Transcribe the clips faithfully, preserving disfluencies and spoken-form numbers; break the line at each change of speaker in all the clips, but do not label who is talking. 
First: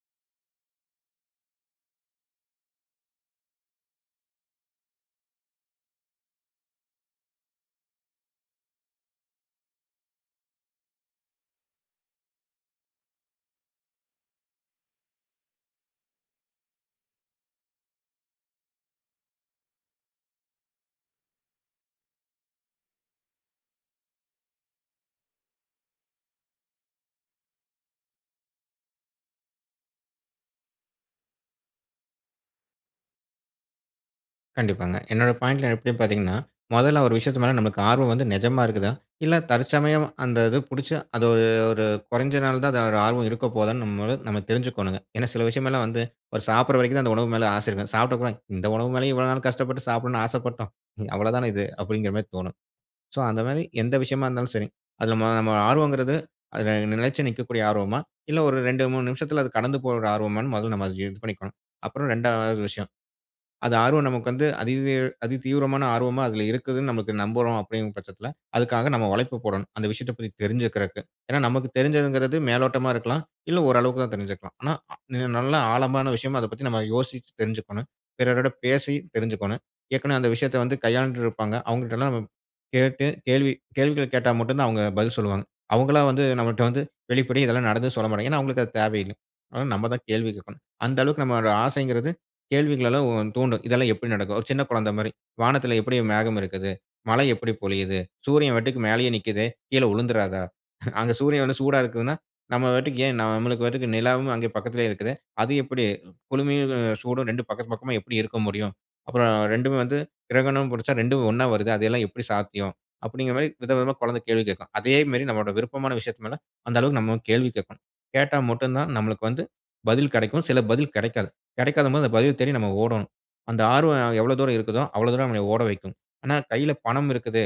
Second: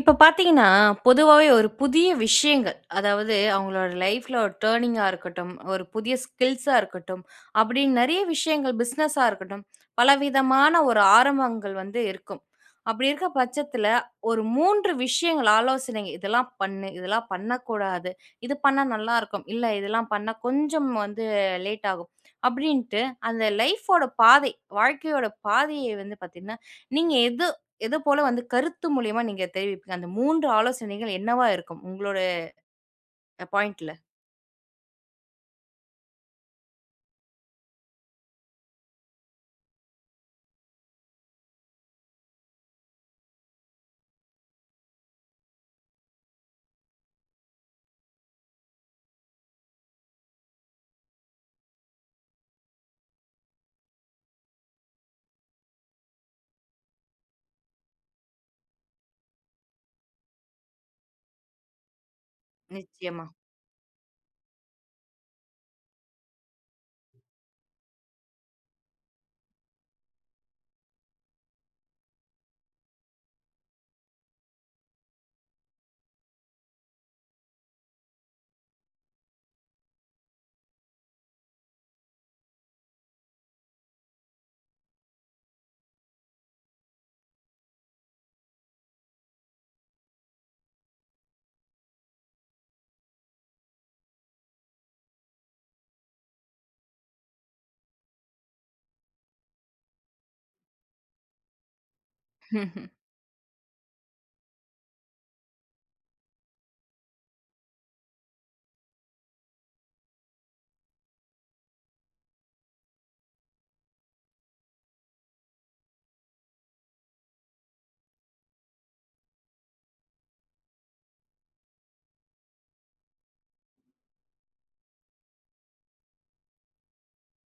இப்போ பார்த்தீங்கன்னா பொதுவாவே ஒரு புதிய விஷயங்கள் அதாவது அவங்களுடைய லைஃப்ல ஒரு டர்னிங்‌கா இருக்கட்டும், ஒரு புதிய ஸ்கில்சா இருக்கட்டும், அப்படின்னு நிறைய விஷயங்கள் பிசினஸ்ஸா இருக்கட்டும், பல விதமான ஒரு ஆரம்பங்கள் வந்து இருக்கும். அப்படி இருக்கிற பட்சத்தில, ஒரு மூன்று விஷயங்கள் ஆலோசனை இதெல்லாம் பண்ணு, இதெல்லாம் பண்ணக்கூடாது, இது பண்ணா நல்லா இருக்கும், இல்லை இதெல்லாம் பண்ணா கொஞ்சம் வந்து லேட் ஆகும், அப்படின்ட்டு அந்த லைஃப் ஓட பாதை, வாழ்க்கையோட பாதையை வந்து பார்த்தீங்கன்னா, நீங்க எது எத போல வந்து கருத்து மூலியமா நீங்க தெரிவிப்பீங்க. அந்த மூன்று ஆலோசனைகள் என்னவா இருக்கும் உங்களோட அ பாயிண்ட்‌ல?
கண்டிப்பாங்க. என்னுடைய பாயிண்ட்‌ல எப்பிடின்னு பார்த்தீங்கன்னா, முதல்ல ஒரு விஷயத்து மேல நம்மளுக்கு ஆர்வம் வந்து நிஜமா இருக்குதா? இல்ல தற்சமயம் அந்த இது பிடிச்சு அது ஒரு ஒரு கொறஞ்சநாள்தான் அதோட ஆர்வம் இருக்க போகுதான்னு நம்மளும் நம்ம தெரிஞ்சுக்கணுங்க. ஏன்னா சில விஷயம் எல்லாம் வந்து, ஒரு சாப்பிடற வரைக்கும் தான் அந்த உணவு மேல ஆசை இருக்கும். சாப்பிட்டப்புறம், "இந்த உணவு மேலயும் இவ்வளவு நாள் கஷ்டப்பட்டு சாப்பிடணும்னு ஆசைப்பட்டோம்! இ அவ்ளோ தான இது" அப்படிங்குற மாரி தோணும். சோ, அந்த மாரி எந்த விஷயமா இருந்தாலும் சரி, அதில நம்ம நம்ம ஆர்வங்கிறது அதில நிலைச்சி நிக்கக்கூடிய ஆர்வமா? இல்ல ஒரு இரண்டு, மூனு நிமிஷத்துல அது கடந்து போற ஒரு ஆர்வமான்னு, முதல்ல நம்ம அத இது பண்ணிக்கணும். அப்புறம் இரண்டாவது விஷயம்,
நிச்சயமா.
அது ஆர்வம் நமக்கு வந்து அதிதீ அதி தீவிரமான ஆர்வமா அதில இருக்குதுனு நம்ளுக்கு நம்புறோம் அப்படின்கிற பட்சத்தில அதுக்காக நம்ம உழைப்ப போடணும், அந்த விஷயத்தைப் பத்தி தெரிஞ்சிக்குறக்கு. ஏன்னா நமக்கு தெரிஞ்சதுங்கிறது மேலோட்டமா இருக்கலாம், இல்லை ஓரளவுக்கு தான் தெரிஞ்சுக்கலாம். ஆனா அ இன்னும் நல்லா ஆழமான விஷயமா அத பத்தி நம்ம யோசிச்சு தெரிஞ்சிக்கணும். பிறரிடம் பேசி தெரிஞ்சிக்கணும். ஏற்கனவே அந்த விஷயத்தை வந்து கையாண்டு இருப்பாங்க. அவங்ககிட்டல்லாம் நம்ம கேட்டு கேள்வி கேள்விகள கேட்டா மட்டும் தான் அவங்க பதில் சொல்வாங்க. அவங்களா வந்து நம்மட்ட வந்து வெளிப்படையா இதெல்லாம் நடந்ததுன்னு சொல்லமாட்டாங்க. ஏன்னா, அவங்களுக்கு அது தேவையில்ல. அதனால நம்ம தான் கேள்வி கேட்கணும். அந்த அளவுக்கு நம்மளோட ஆசைங்கிறது கேள்விகளலாம் உ தூண்டும். இதெல்லாம் எப்படி நடக்கும்? ஒரு சின்ன குழந்தை மாதிரி, "வானத்தில எப்படி மேகம் இருக்கிது? மழை எப்படி பொழியுது? சூரியன் வாட்டுக்கு மேலேயே நிக்குதே? கீழ உழுந்துராதா? அங்க சூரியன் வந்து சூடா இருக்கிதுன்னா நம்ம
ம்ஹ்ம்.
பாட்டுக்கு ஏன் நம்ளுக்கு பாட்டுக்கு நிலாவும் அங்கே பக்கத்திலேயே இருக்குதே! அது எப்படி, குளுமையும் சூடும் ரெண்டும் பக்கத்து பக்கமா எப்படி இருக்க முடியும்? அப்புறம் ரெண்டுமே வந்து கிரகணம் பிடிச்சா ரெண்டும் ஒன்னா வருதே அதெல்லாம் எப்படி சாத்தியம்?" அப்படிங்கிற மாதிரி விதவிதமா குழந்தை கேள்வி கேட்கும். அதே மாரி நம்மளோட விருப்பமான விஷயத்து மேல அந்த அளவுக்கு நம்ம கேள்வி கேட்கணும். கேட்டா மட்டும் தான் நம்மளுக்கு வந்து, பதில் கிடைக்கும், சில பதில் கிடைக்காது. கிடைக்காத போது அந்த பதில் தேடி நம்ம ஓடணும். அந்த ஆர்வம் எவ்வளோ தூரம் இருக்குதோ, அவ்வளோ தூரம் நம்மளை ஓட வைக்கும். ஆனா கையில பணம் இருக்குது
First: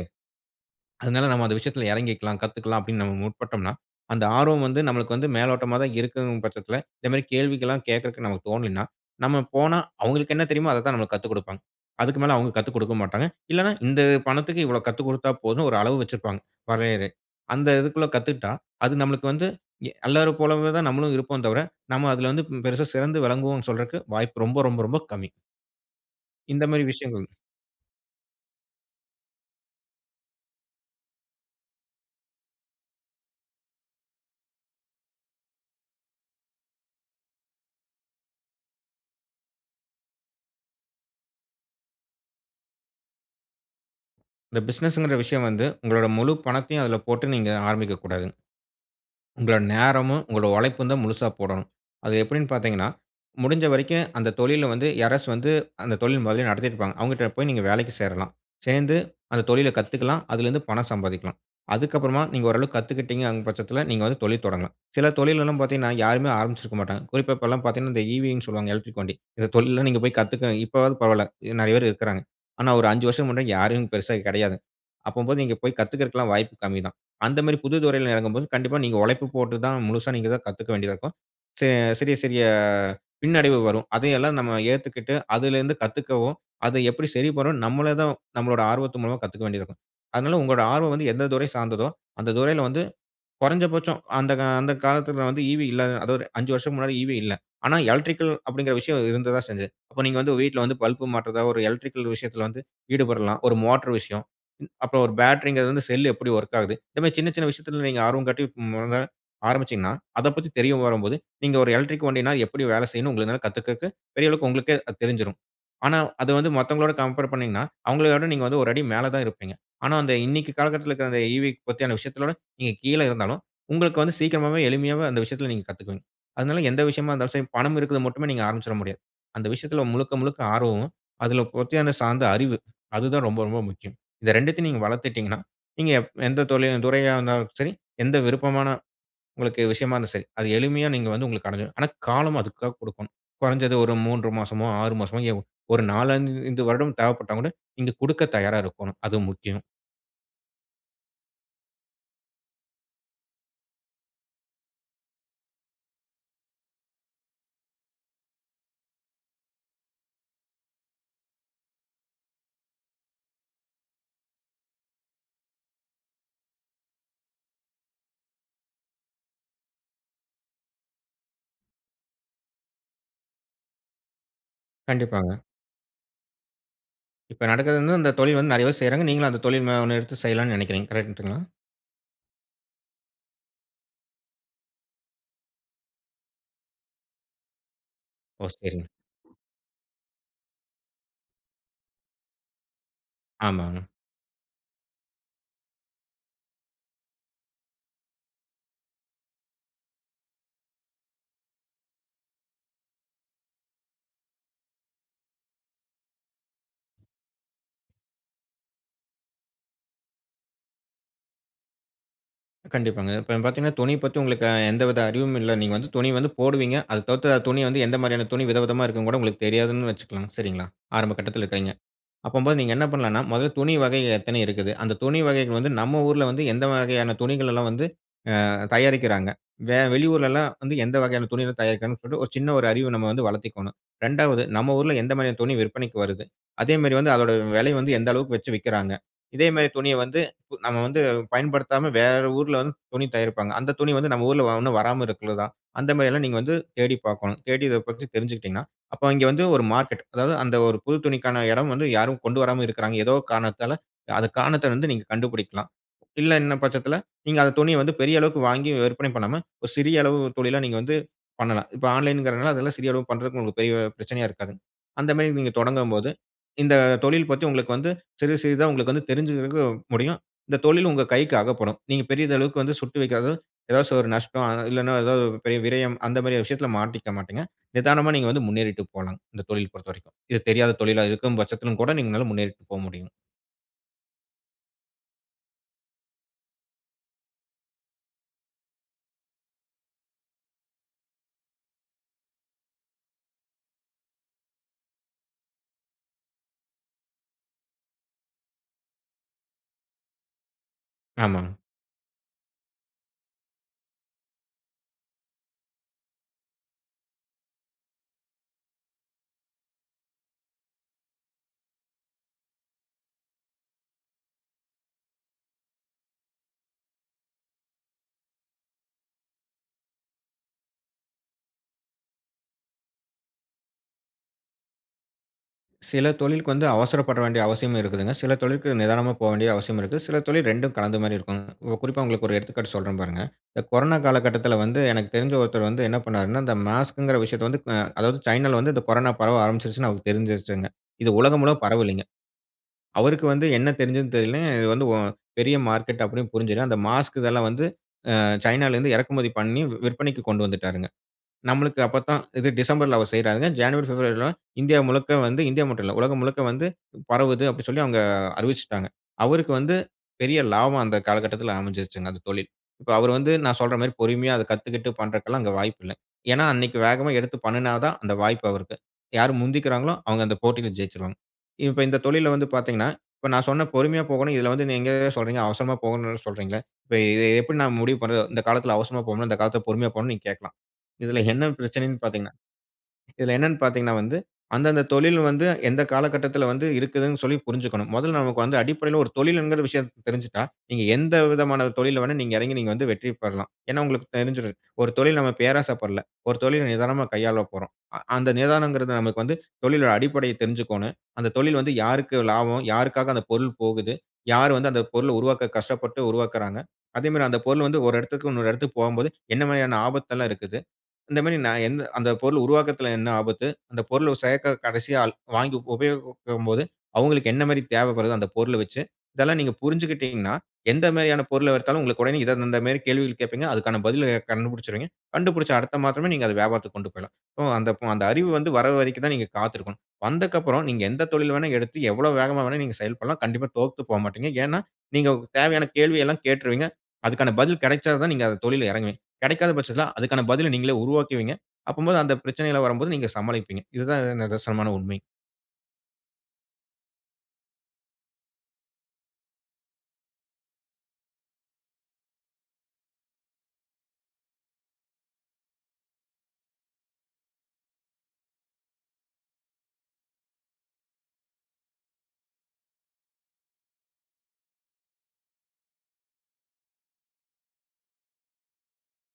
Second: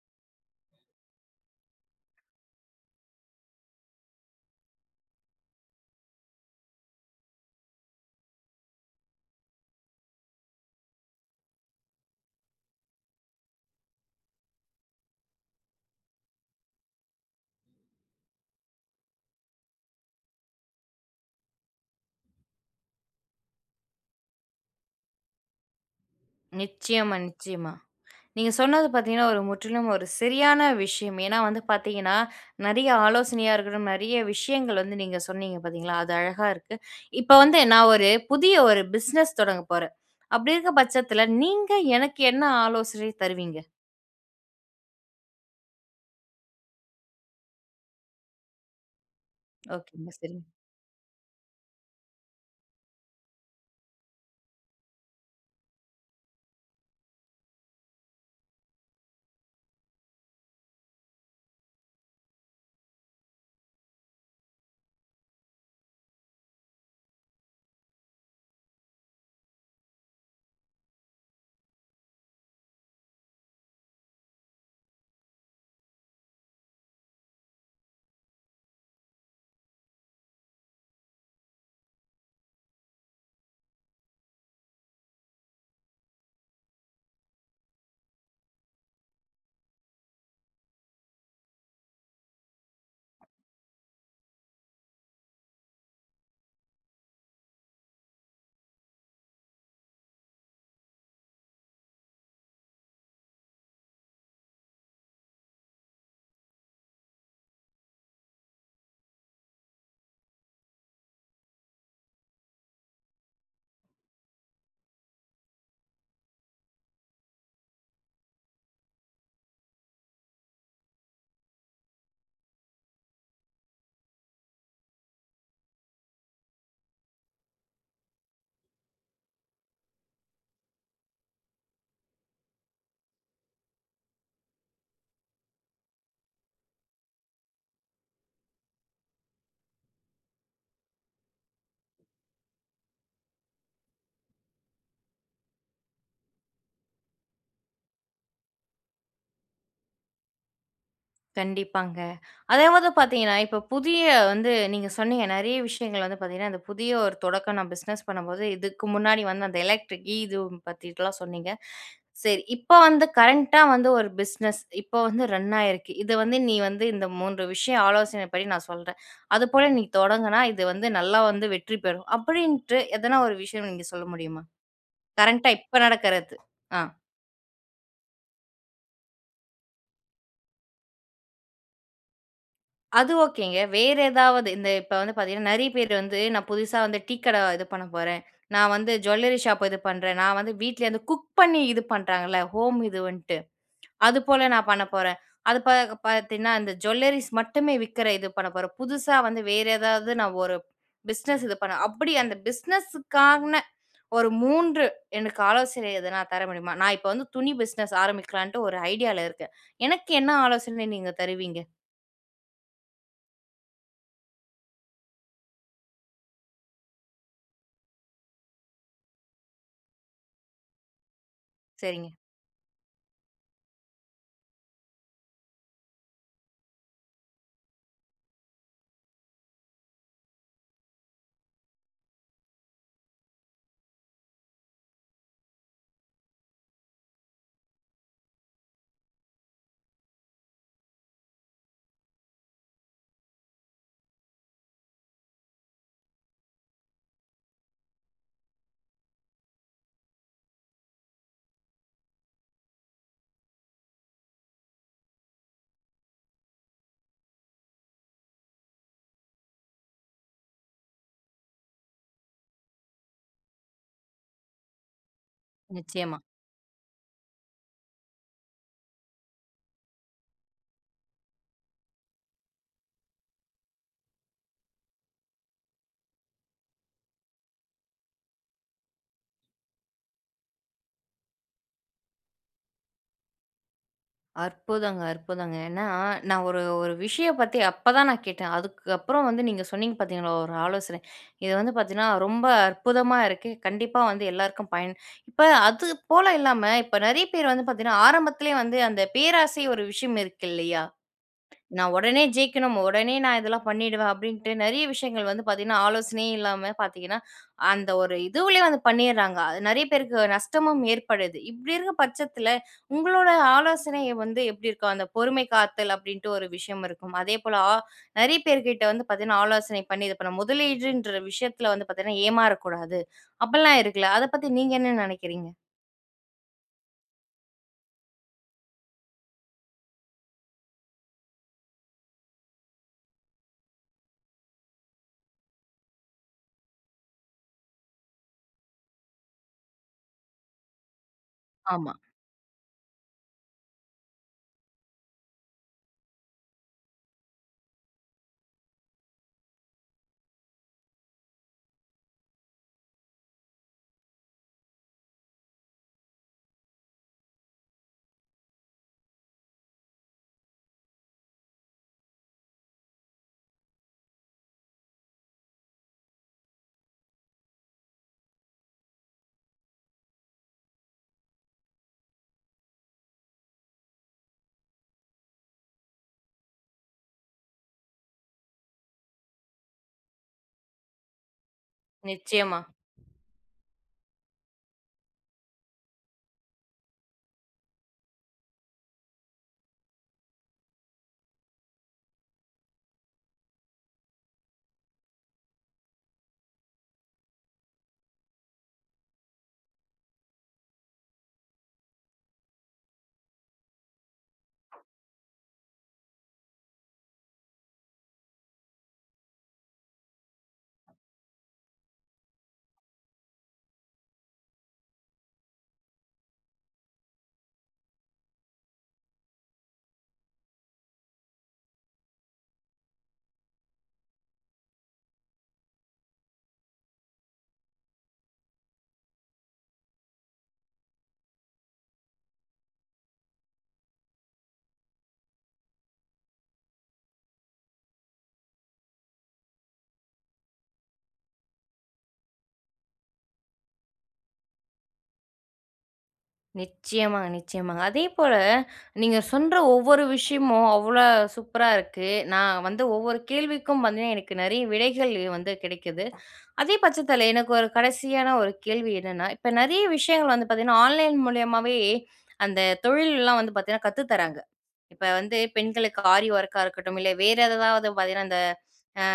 அதனால நாம அந்த விஷயத்தில இறங்கிக்கலாம், கத்துக்கலாம் அப்படின்னு நாம முற்பட்டோம்னா, அந்த ஆர்வம் வந்து நம்மளுக்கு வந்து மேலோட்டமா தான் இருக்குதுன்கிற பட்சத்தில, இந்த மாதிரி கேள்விகள்லாம் கேட்கறதற்கு நமக்கு தோனலைணா, நம்ம போனா அவங்களுக்கு என்ன தெரியுமோ அததான் நமக்கு கத்துக்கொடுப்பாங்க. அதுக்கு மேல அவங்க கத்து கொடுக்க மாட்டாங்க. இல்லைன்னா இந்த பணத்துக்கு இவ்வளவு கத்துக் கொடுத்தா போதும்னு ஒரு அளவு வெச்சிருப்பாங்க, வரையறை. அந்த இதுக்குள்ள கத்துக்கிட்டா, அது நம்மளுக்கு வந்து எ அல்லோரும் போலவேதான் நம்மளும் இருப்போம் தவிர, நம்ம அதில வந்து ம் பெருசா சிறந்து விளங்குவோம்னு சொல்றக்கு வாய்ப்பு ரொம்ப-ரொம்ப-ரொம்ப கம்மி. இந்த மாரி
நிச்சயமா,
விஷயங்கள்.
நிச்சயமா. நீங்க சொன்னது பாத்தீங்கன்னா ஒரு முற்றிலும் ஒரு சரியான விஷயம். ஏன்னா வந்து பாத்தீங்கன்னா, நெறைய ஆலோசனையா இருக்கட்டும், நெறைய விஷயங்கள் வந்து நீங்க சொன்னீங்க பாத்தீங்களா! அது அழகா இருக்கு. இப்ப வந்து நான் ஒரு புதிய ஒரு பிசினஸ் தொடங்கப் போறேன். அப்படி இருக்க பட்சத்துல நீங்க எனக்கு என்ன ஆலோசனை தருவீங்க?
இந்த பிசினஸுங்கிற விஷயம் வந்து, உங்களோட முழு பணத்தையும் அதுல போட்டு நீங்க ஆரம்பிக்கக் கூடாது. உங்கட
ஓகேங்க.
நேரமும்,
சரிங்க.
உங்களோட உழைப்பும் தான் முழுசா போடணும். அது எப்படினு பாத்தீங்கன்னா, முடிஞ்ச வரைக்கும் அந்த தொழில்ல வந்து யாராச்சும் வந்து, அந்த தொழில் மொதல்லயே நடத்திட்ருப்பாங்க. அவுங்கட்ட போய் நீங்க வேலைக்கு சேரலாம். சேர்ந்து, அந்த தொழிலக் கத்துக்கலாம், அதிலிருந்து பணம் சம்பாதிக்கலாம். அதுக்கப்பறமா நீங்க ஓரளவுக்கு கத்துக்கிட்டீங்அங் பட்சத்துல, நீங்க வந்து தொழில் தொடங்கலாம். சில தொழிலலாம் பாத்தீங்கன்னா, யாருமே ஆரம்பிச்சுருக்க மாட்டாங்க. குறிப்பா, இப்பலாம் பார்த்தீங்கன்னா இந்த ஈவீன்னு சொல்லுவாங்க, எலக்ட்ரிக் வண்டி. இந்த தொழில்ல நீங்க போய் கத்துக்க இப்போவாது பரவால்ல, இ நெறைய பேர் இருக்குறாங்க. ஆனா ஒரு அஞ்சு வருசம் முன்னாடி, யாருமே பெருசா இங்க கிடையாது. அப்பம்போது நீங்க போய் கத்துக்குறதுக்கெல்லாம், வாய்ப்பு கம்மி தான். அந்த மாதிரி புது துறையில இறங்கும் போது, கண்டிப்பா நீங்க உழைப்பு போட்டு தான் முழுசா நீங்க தான் கத்துக்க வேண்டியதா இருக்கும். சி சிறிய சிறிய பின்னடைவு வரும். அதையெல்லாம் நம்ம ஏத்துக்கிட்டு அதிலருந்து கத்துக்கவும், அத எப்படி சரிபண்ணணும்னு நம்மளே தான் நம்மளோட ஆர்வத்து மூலமா, கத்துக்க வேண்டி இருக்கும். அதனால உங்களோட ஆர்வம் வந்து எந்த துறை சார்ந்ததோ, அந்த துறையில வந்து, குறைஞ்சபட்சம் அந்த கா அந்த காலத்துல வந்து ஈவீ இல்லாத அதுவொரு அஞ்சு வருசம் முன்னாடி ஈவீ இல்ல. ஆனா எலக்ட்ரிக்கல் அப்படிங்குற விஷயம் இருந்த தான் செஞ்சே. அப்போ நீங்க வந்து வீட்ல வந்து பல்ப் மாட்றதா ஒரு எலக்ட்ரிக்கல் விஷயத்துல வந்து ஈடுபடலாம். ஒரு மோட்டார் விஷயம், ம் அப்ப ஒரு பேட்டரிங்குறதுலருந்து செல் எப்படி வொர்க் ஆகுது, இந்த மாதிரி சின்ன, சின்ன விஷயத்துல நீங்க ஆர்வம் காட்டி, மொத ஆரம்பிச்சீங்கன்னா அதப்பத்தி தெரிய வரும்போது நீங்க ஒரு எலக்ட்ரிக் வண்டினா எப்படி வேலை செய்யும்னு உங்கள்னால கத்துக்கக்கு பெரிய அளவுக்கு உங்களுக்கே அது தெரிஞ்சுரும். ஆனா, அது வந்து மத்தவங்களோட கம்பேர் பண்ணீங்கன்னா, அவங்களையவிட நீங்க வந்து ஒரு அடி மேல தான் இருப்பீங்க. ஆனா, அந்த இன்னைக்கு காலகட்டத்துல இருக்கிற அந்த ஈ. வீ பத்தியான விஷயத்துலகூட, நீங்க கீழ இருந்தாலும் உங்களுக்கு வந்து சீக்கிரமாகவே, எளிமையாகவே அந்த விஷயத்துல நீங்க கத்துக்குவீங்க. அதனால எந்த விஷயமா இருந்தாலும் சரி, பணம் இருக்குதுன்னு மட்டுமே நீங்க ஆரம்பிச்சுற முடியாது. அந்த விஷயத்துல முழுக்க முழுக்க ஆர்வமும், அதுல [unintelligible] சார்ந்த அறிவு, அது தான் ரொம்ப ரொம்ப முக்கியம். இது ரெண்டத்தையும் நீங்க வளத்துட்டீங்கன்னா, நீங்க எப் எந்த தொழில் துறையா இருந்தாலும் சரி, எந்த விருப்பமான உங்களுக்கு விஷயமா இருந்தாலும் சரி, அது எளிமையா நீங்க வந்து உங்களுக்கு அடைஞ்சிரும். ஆனா, காலம் அதுக்காக குடுக்கணும். குறைஞ்சது, ஒரு மூன்று மாசமோ ஆறு மாசமோ ஏன், ஒரு நாலைந்து வருடம் தேவைப்பட்டா கூட நீங்க குடுக்கத் தயாரா இருக்கோணும். அது முக்கியம்.
கண்டிப்பாங்க. அதே மாதா பார்த்தீங்கன்னா இப்ப புதிய வந்து நீங்க சொன்னீங்க, நெறைய விஷயங்கள் வந்து பார்த்தீங்கன்னா, இந்த புதிய ஒரு தொடக்கம் நான் பிசினஸ் பண்ணும்போது இதுக்கு முன்னாடி வந்து அந்த எலக்ட்ரிக் ஈது பத்திலாம் சொன்னீங்க. சரி. இப்ப வந்து கரண்ட்டா வந்து ஒரு பிசினஸ், இப்ப வந்து ரன் ஆயிருக்கு. "இது வந்து நீ வந்து இந்த மூன்று விஷயம் ஆலோசனை பண்ணி, நான் சொல்றேன். அதுபோல நீ தொடங்குனா, இது வந்து நல்லா வந்து வெற்றி பெறும்." அப்படின்ட்டு, எதனா ஒரு விஷயம் நீங்க சொல்ல முடியுமா?
கண்டிப்பாங்க.
கரண்ட்டா இப்ப நடக்கறது. அ.
இப்ப நடக்கிறது வந்து இந்த தொழில் வந்து நெறைய வேர் செய்றாங்க. நீங்களும் அந்த தொழில் மா ஒண்ணை எடுத்து செய்யலாம்னு நெனைக்கிறீங்க. கரஇன்ட்டுங்களா?
அது ஓகேங்க. வேற ஏதாவது இந்த இப்ப வந்து பார்த்தீங்கன்னா நெறைய பேர் வந்து, நான் புதுசா வந்து டீ கடை இது பண்ண போறேன்.
ஓ!
நான்
சரிங்க.
வந்து ஜுவல்லரி ஷாப் இது பண்றேன். நான் வந்து வீட்டலருந்து குக் பண்ணி இது பண்ணுறாங்கல்ல, ஹோம் இது வன்ட்டு.
ஆமாங்க.
அதுபோல நான் பண்ண போறேன். அது பார்க்- பார்த்தீன்னா, அந்த ஜூவல்லரீஸ் மட்டுமே விற்கிற இது பண்ண போறேன். புதுசா வந்து வேறு ஏதாவது, நான் ஒரு பிஸினஸ் இது பண்ண அப்படி அந்த பிஸினஸ்க்கானா ஒரு மூன்று எனக்கு ஆலோசனை எதுனா தர முடியுமா? நான் இப்ப வந்து துணி பிஸினஸ் ஆரம்பிக்கலான்ட்டு, ஒரு ஐடியால இருக்கேன். எனக்கு என்ன ஆலோசனை நீங்க தருவீங்க?
கண்டிப்பாங்க. இப்பங் பார்த்தீங்கனா, துணி பத்தி உங்களுக்கு அ எந்தவித அறிவும் இல்ல. நீங்க வந்து துணி வந்து போடுவீங்க. அது தவிர்த்து அ துணி வந்து எந்த மாதிரியான துணி வித விதமா இருக்குன்னுகூட உங்களுக்கு தெரியாதுன்னு வச்சுக்களாங்க, சரிங்களா? ஆரம்ப கட்டத்தில இருக்கறீங்க.
சரிங்க.
அப்பம்போது நீங்க என்ன பண்ணலாம்னா முதல்ல துணி வகைகள் எத்தனை இருக்குது? அந்த துணி வகைகள் வந்து நம்ம ஊர்ல வந்து எந்த வகையான துணிகள் எல்லாம் வந்து அ தயாரிக்கிறாங்க? வெ வெளியூர்லல்லாம் வந்து எந்த வகையான துணிகள் தயாரிக்கிறாங்கனு சொல்லிட்டு ஒரு சின்ன ஒரு அறிவ நம்ம வந்து வளர்த்திக்கோணும். ரெண்டாவது நம்ம ஊர்ல எந்த மாதிரியான துணி விற்பனைக்கு வருது? அதே மாரி வந்து அதோட விலைய வந்து எந்த அளவுக்கு வச்சு விக்கிறாங்க? இதே மாதிரி துணியை வந்து ப நம்ம வந்து பயன்படுத்தாம வேற ஊர்ல வந்து துணி தயாரிப்பாங்க. அந்த துணி வந்து நம்ம ஊர்ல வ உன்னும் வராம இருக்குள்ளதா? அந்த மாதிரியல்லாம் நீங்க வந்து தேடி பார்க்கணும். தேடி இதை பத்தி தெரிஞ்சுகிட்டீங்கன்னா, அப்போ இங்க வந்து ஒரு மார்க்கெட், அதாவது அந்த ஒரு புது துணிக்கான இடம் வந்து யாரும் கொண்டு வராம இருக்கிறாங்க, ஏதோ காரணத்தால. அந்த காரணத்தை வந்து நீங்க கண்டுபிடிக்கலாம். இல்ல என்னும் பட்சத்தில, நீங்க அந்த துணியை வந்து பெரிய அளவுக்கு வாங்கி விற்பனை பண்ணாம, ஒரு சிறிய அளவு தொழிலா நீங்க வந்து பண்ணலாம். இப்ப ஆன்லைன்கிறதுனால அதுலாம் சிறிய அளவுக்கு பண்றதுக்கு உங்களுக்கு பெரிய பிரச்சனையா இருக்காதுங்க. அந்த மாதிரி நீங்க தொடங்கும் போது,
நிச்சயமா.
இந்த தொழில் பற்றி உங்களுக்கு வந்து சிறிது சிறிதா உங்களுக்கு வந்து தெரிஞ்சிக்கிறதுக்கு முடியும். இந்த தொழில் உங்க கைக்கு அகப்படும். நீங்க பெரிதளவுக்கு வந்து சுட்டு வைக்காத ஏதாச்சு ஒரு நஷ்டம், அ இல்லைனா ஏதாவது ஒரு பெரிய விரயம் அந்த மாதிரியான விஷயத்தில மாட்டிக்க மாட்டீங்க. நிதானமா நீங்க வந்து முன்னேறிட்டு போலாம், இந்த தொழில் பொறுத்த வரைக்கும். இது தெரியாத தொழிலா இருக்கும் பட்சத்திலும் கூட, நீங்க நல்லா முன்னேறிட்டு போக முடியும்.
அற்புதங்க! அற்புதங்க! ஏன்னா நான் ஒரு ஒரு விஷயம் பத்தி அப்பதான் நான் கேட்டேன். அதுக்கு அப்புறம் வந்து நீங்க சொன்னீங்க பார்த்தீங்களா ஒரு ஆலோசனை! இது வந்து பார்த்தீங்கன்னா ரொம்ப அற்புதமா இருக்கு. கண்டிப்பா வந்து எல்லோருக்கும் பயன் இப்ப அது போல இல்லாம இப்ப நிறைய பேர் வந்து பார்த்தீங்கன்னா ஆரம்பத்திலேயே வந்து அந்த பேராசை ஒரு விஷயம் இருக்கு இல்லையா?
ஆமாங்க.
"நான் உடனே ஜெயிக்கணும், உடனே நான் இதெல்லாம் பண்ணிடுவேன்", அப்படின்ட்டு நிறைய விஷயங்கள் வந்து பார்த்தீங்கன்னா, ஆலோசனையே இல்லாம பார்த்தீங்கன்னா அந்த ஒரு இதுவுலேயே வந்து பண்ணிர்றாங்க. அது நிறைய பேருக்கு நஷ்டமும் ஏற்படுது. இப்படி இருக்கிற பட்சத்தில, உங்களோட ஆலோசனை வந்து எப்படி இருக்கும்? அந்த பொறுமை காத்தல் அப்படின்ட்டு ஒரு விஷயம் இருக்கும். அதேபோல ஆ நிறைய பேர்கிட்ட வந்து பார்த்தீங்கன்னா ஆலோசனை பண்ணி இது பண்ண முதலீடுன்ற விஷயத்தில வந்து பார்த்தீங்கன்னா ஏமாறக்கூடாது. அப்படிலாம் இருக்குல. அதை பத்தி நீங்க என்ன நினைக்கிறீங்க?
சில தொழிலுக்கு வந்து அவசரப்பட வேண்டிய அவசியமும் இருக்குதுங்க. சில தொழிலுக்கு நிதானமா போக வேண்டிய அவசியம் இருக்கு. சில தொழில் இரண்டும் கலந்த மாதிரி இருக்குங்க. குறிப்பா உங்களுக்கு ஒரு எடுத்துக்காட்டு சொல்றேன் பாருங்க. இந்த கொரோனா காலகட்டத்தில வந்து எனக்கு தெரிந்த ஒருத்தர் வந்து என்ன பண்ணார்னா இந்த மாஸ்க்குங்குற விஷயத்தை வந்து அ அதாவது சைனால வந்து இந்த கொரோனா பரவ ஆரம்பிச்சிருச்சுன்னு அவருக்கு தெரிஞ்சிருச்சுங்க. இது உலகம் முழுவ
ஆமா.
பரவலீங்க. அவருக்கு வந்து என்ன தெரிஞ்சதுன்னு தெரியலை. இது வந்து வ பெரிய மார்க்கெட் அப்படின்னு புரிஞ்சிட்டு அந்த மாஸ்க் இதெல்லாம் வந்து அ சைனால இருந்து இறக்குமதி பண்ணி வி விற்பனைக்கு கொண்டு வந்துட்டாருங்க. நம்மளுக்கு அப்பத்தான் இது டிசம்பர்‌ல அவர் செய்றாருங்க. ஜனவரி, பிப்ரவரில்லாம் இந்தியா முழுக்க வந்து இந்தியா மட்டும் இல்லை, உலகம் முழுக்க வந்து பரவுது, அப்படின்னு சொல்லி அவங்க அறிவிச்சிட்டாங்க. அவருக்கு வந்து பெரிய லாபம் அந்த காலகட்டத்தில அமைஞ்சிருச்சுங்க அந்த தொழில். இப்போ அவர் வந்து நான் சொல்ற மாதிரி பொறுமையா அத கத்துக்கிட்டு பண்ணுறதுக்குலாம் அங்க வாய்ப்பு இல்ல. ஏன்னா அன்னைக்கு வேகமா எடுத்து பண்ணுனா தான் அந்த வாய்ப்பு அவருக்கு. யார் முந்திக்கிறாங்களோ அவங்க அந்த போட்டியில ஜெயிச்சிருவாங்க. இப்ப இந்த தொழில்ல வந்து பார்த்தீங்கன்னா, இப்போ நான் சொன்ன பொறுமையா போகணும். இதில வந்து நீங்க சொல்றீங்க. அவசரமா போகணும்னு சொல்றீங்களே. இப்ப இதை எப்படி நான் முடிவு பண்றது? இந்த காலத்தில அவசரமா போகணும், இந்த காலத்தில் பொறுமையா போகணும்னு நீங்க கேட்கலாம். இதில என்ன பிரச்சனைனு பார்த்தீங்கன்னா,
நிச்சயமா.
இதில என்னனு பார்த்தீங்கன்னா வந்து அந்த அந்த தொழில் வந்து எந்த காலகட்டத்தில வந்து இருக்குதுனு சொல்லி புரிஞ்சிக்கணும். முதல்ல நமக்கு வந்து அடிப்படையில ஒரு தொழில்ங்கிற விஷயம் தெரிஞ்சிட்டா நீங்க எந்த விதமான தொழில்ல வேணா நீங்க இறங்கி நீங்க வந்து வெற்றி பெறலாம். ஏன்னா உங்களுக்கு தெரிஞ்சுரும். ஒரு தொழில் நாம பேராசை படலை. ஒரு தொழில நிதானமா கையாளப் போறோம். அ அந்த நிதானம்கிறது நமக்கு வந்து தொழிலுடைய அடிப்படையை தெரிஞ்சுக்கணும். அந்த தொழில் வந்து யாருக்கு லாபம்? யாருக்காக அந்த பொருள் போகுது? யார் வந்து அந்த பொருளை உருவாக்க கஷ்டப்பட்டு உருவாக்குகிறாங்க? அதே மாதிரி அந்த பொருள் வந்து ஒரு இடத்துக்கு இன்னொரு இடத்துக்கு போகும்போது என்ன மாரியான ஆபத்து எல்லாம் இருக்குது? இந்த மாதிரி நான் எந் அந்த பொருள் உருவாக்குறதுல என்ன ஆபத்து? அந்த பொருள் ஒரு சேர்க்க கடைசி ஆள் வாங்கி உபயோகிக்கும் போது அவங்களுக்கு என்ன மாரி தேவை வருது அந்த பொருளை வச்சு? இதெல்லாம் நீங்க புரிஞ்சிக்கிட்டீங்கனா எந்த மாதிரியான பொருளை எடுத்தாலும் உங்களுக்கு உடனே இதை இந்த மாதிரி கேள்விகள் கேட்பீங்க. அதற்கான பதிலை கண்டுபிடிச்சிருவீங்க. கண்டுபிடிச்ச அடுத்த மாசமே நீங்க அதை வியாபாரத்திற்கு கொண்டு போயிரலாம். ஓ அந்த அப் அந்த அறிவு வந்து வர்ற வரைக்கும் தான் நீங்க காத்திருக்கணும். வந்தக்கப்புறம் நீங்க எந்த தொழில் வேணா எடுத்து, எவ்வளவு வேகமா வேணாலும் நீங்க செயல்படலாம். கண்டிப்பா தோத்து போகமாட்டீங்க. ஏன்னா நீங்க தேவையான கேள்வி எல்லாம் கேட்றுவீங்க. அதுக்கான பதில் கிடைச்சால் தான் நீங்க அந்த தொழில்ல இறங்குவீங்க. கிடைக்காத பட்சத்தில அதுக்கான பதிலை நீங்களே உருவாக்குவீங்க. அப்பம்போது அந்த பிரச்சனைலாம் வரும்போது நீங்க சமாளிப்பீங்க. இது தான் இது நிதர்சனமான உண்மை.
நிச்சயமாங்க, நிச்சயமாங்க. அதேபோல நீங்க சொன்ற ஒவ்வொரு விஷயமும் அவ்வளா சூப்பரா இருக்கு. நான் வந்து ஒவ்வொரு கேள்விக்கும் வந்து எனக்கு நெறைய விடைகள் வந்து கிடைக்குது. அதே பட்சத்தில எனக்கு ஒரு கடைசியான ஒரு கேள்வி என்னன்னா, இப்ப நெறைய விஷயங்கள் வந்து பார்த்தீங்கன்னா, ஆன்லைன் மூலியமாவே அந்த தொழில்லாம் வந்து பார்த்தீங்கனா கத்துத்தறாங்க. இப்ப வந்து பெண்களுக்கு ஆரி ஒர்க்கா இருக்கட்டும், இல்ல வேறு ஏதாதாவது பார்த்தீங்கன்னா இந்த அ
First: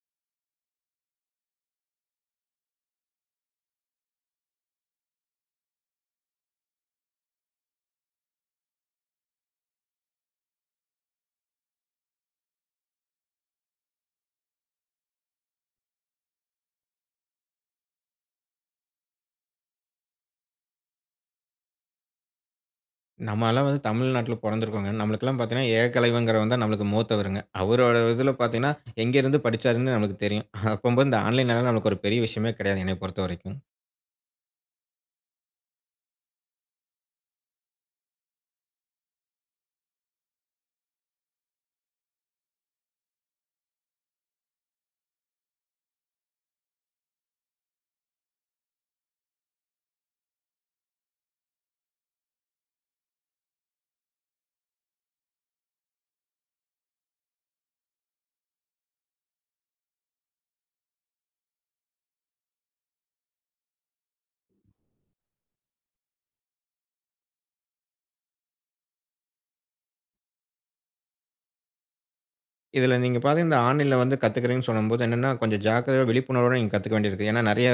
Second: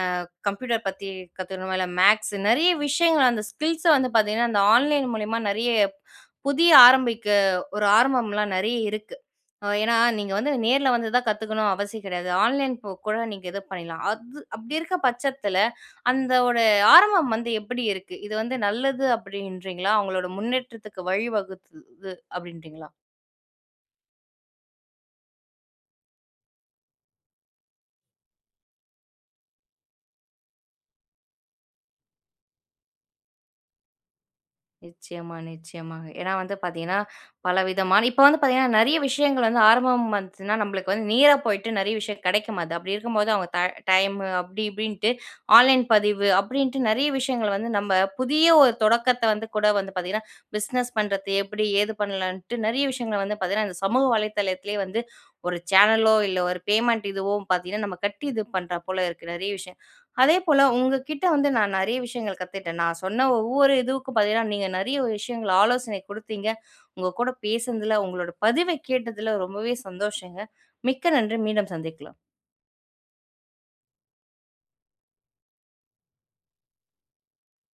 கம்ப்யூட்டர் பத்தி கத்துக்கணுமா, இல்லை மேக்ஸ் நெறைய விஷயங்கள் அந்த ஸ்கில்ஸை வந்து பார்த்தீங்கன்னா அந்த ஆன்லைன் மூலியமா நிறைய புதிய ஆரம்பிக்க ஒரு ஆரம்பம்லாம் நெறைய இருக்கு. அ ஏன்னா நீங்க வந்து நேர்ல வந்து தான் கத்துக்கணும் அவசியம் கெடையாது. ஆன்லைன் போ கூட நீங்க இது பண்ணிடலாம். அது அப்படி இருக்க பட்சத்தில அந்த ஒரு ஆரம்பம் வந்து எப்படி இருக்கு? இது வந்து நல்லது அப்படின்றீங்களா? அவங்களோட முன்னேற்றத்துக்கு வழிவகுத்தது அப்படின்றீங்களா?
நம்ம அல்லாம் வந்து தமிழ்நாட்டில பொறந்திருக்கோம்ங்க. நம்மளுக்குலாம் பாத்தீங்கனா ஏககலைவன்ங்கிறவன்தான் நம்மளுக்கு மூத்தவருங்க. அவரோட இதில பாத்தீங்கனா எங்கேருந்து படிச்சாருன்னு நம்மளுக்கு தெரியும். அப்பம்போது இந்த ஆன்லைன்‌னால நம்மளுக்கு ஒரு பெரிய விஷயமே கிடையாதுங்க, என்னைய பொறுத்தவரைக்கும்.
நிச்சயமா, நிச்சயமாங்க. ஏன்னா வந்து பார்த்தீங்கன்னா பலவிதமான இப்ப வந்து பார்த்தீங்கன்னா நெறைய விஷயங்கள் வந்து ஆரம்பம் வந்துச்சுன்னா நம்பளுக்கு வந்து நீரா போயிட்டு நெறைய விஷயம் கெடைக்கமாது. அப்படி இருக்கும்போது அவங்க த டைம் அப்படி இப்படின்ட்டு, ஆன்லைன் பதிவு அப்படின்ட்டு நெறைய விஷயங்கள் வந்து நம்ம புதிய ஒரு தொடக்கத்தை வந்து கூட வந்து பார்த்தீங்கன்னா, பிஸ்னஸ் பண்ணுறது எப்படி, ஏது பண்ணலான்ட்டு நெறைய விஷயங்களை வந்து பார்த்தீங்கன்னா, இந்த சமூக வலைதளத்திலேயே வந்து ஒரு சேனலோ இல்லை ஒரு பேமெண்ட் இதுவோ பார்த்தீங்கன்னா நம்ம கட்டி இது பண்றா போல இருக்கு நெறைய விஷயம். அதேபோல உங்க கிட்ட வந்து நான் நெறைய விஷயங்கள் கத்துக்கிட்டேன். நான் சொன்ன ஒவ்வொரு இதுவுக்கும் பார்த்தீனா, நீங்க நெறைய விஷயங்கள ஆலோசனை குடுத்தீங்க. உங்க கூட பேசினதில, உங்களோட பதிவை கேட்டதில, ரொம்பவே சந்தோஷங்க. மிக்க நன்றி. மீண்டும் சந்திக்கலாம்.
இதில நீங்க பாத்தீனா இந்த ஆன்லைன்ல வந்து கத்துகிறேன்னு சொல்லும்போது, என்னன்னா கொஞ்சம் ஜாக்கிரதையா விழிப்புணர்வோடு நீங்க கத்துக்க வேண்டியிருக்கு. ஏன்னா நெறைய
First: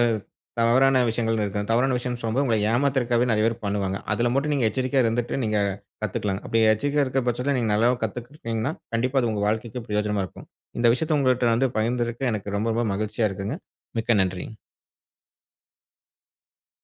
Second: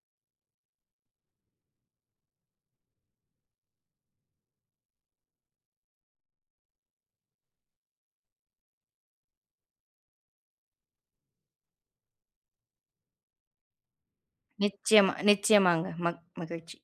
தவறான விஷயங்கள்னு இருக்கு. அந்த தவறான விஷயம் சொல்லும்போது உங்களை ஏமாத்துறதுக்காகவே நெறைய பேர் பண்ணுவாங்க. அதில மட்டும் நீங்க எச்சரிக்கையா இருந்துட்டு நீங்க கத்துக்கலாம்ங்க. அப்படி எச்சரிக்கையா இருக்க பட்சத்தில நீங்க நல்லாவும் கத்துக்கிட்டீங்கனா, கண்டிப்பா அது உங்க வாழ்க்கைக்கு பிரயோஜனமா இருக்கும். இந்த விஷயத்தை உங்கள்ட்ட வந்து பகிர்ந்ததற்கு எனக்கு ரொம்ப ரொம்ப மகிழ்ச்சியா இருக்குங்க. மிக்க நன்றி.
நிச்சயமா, நிச்சயமாங்க. மக் மகிழ்ச்சி.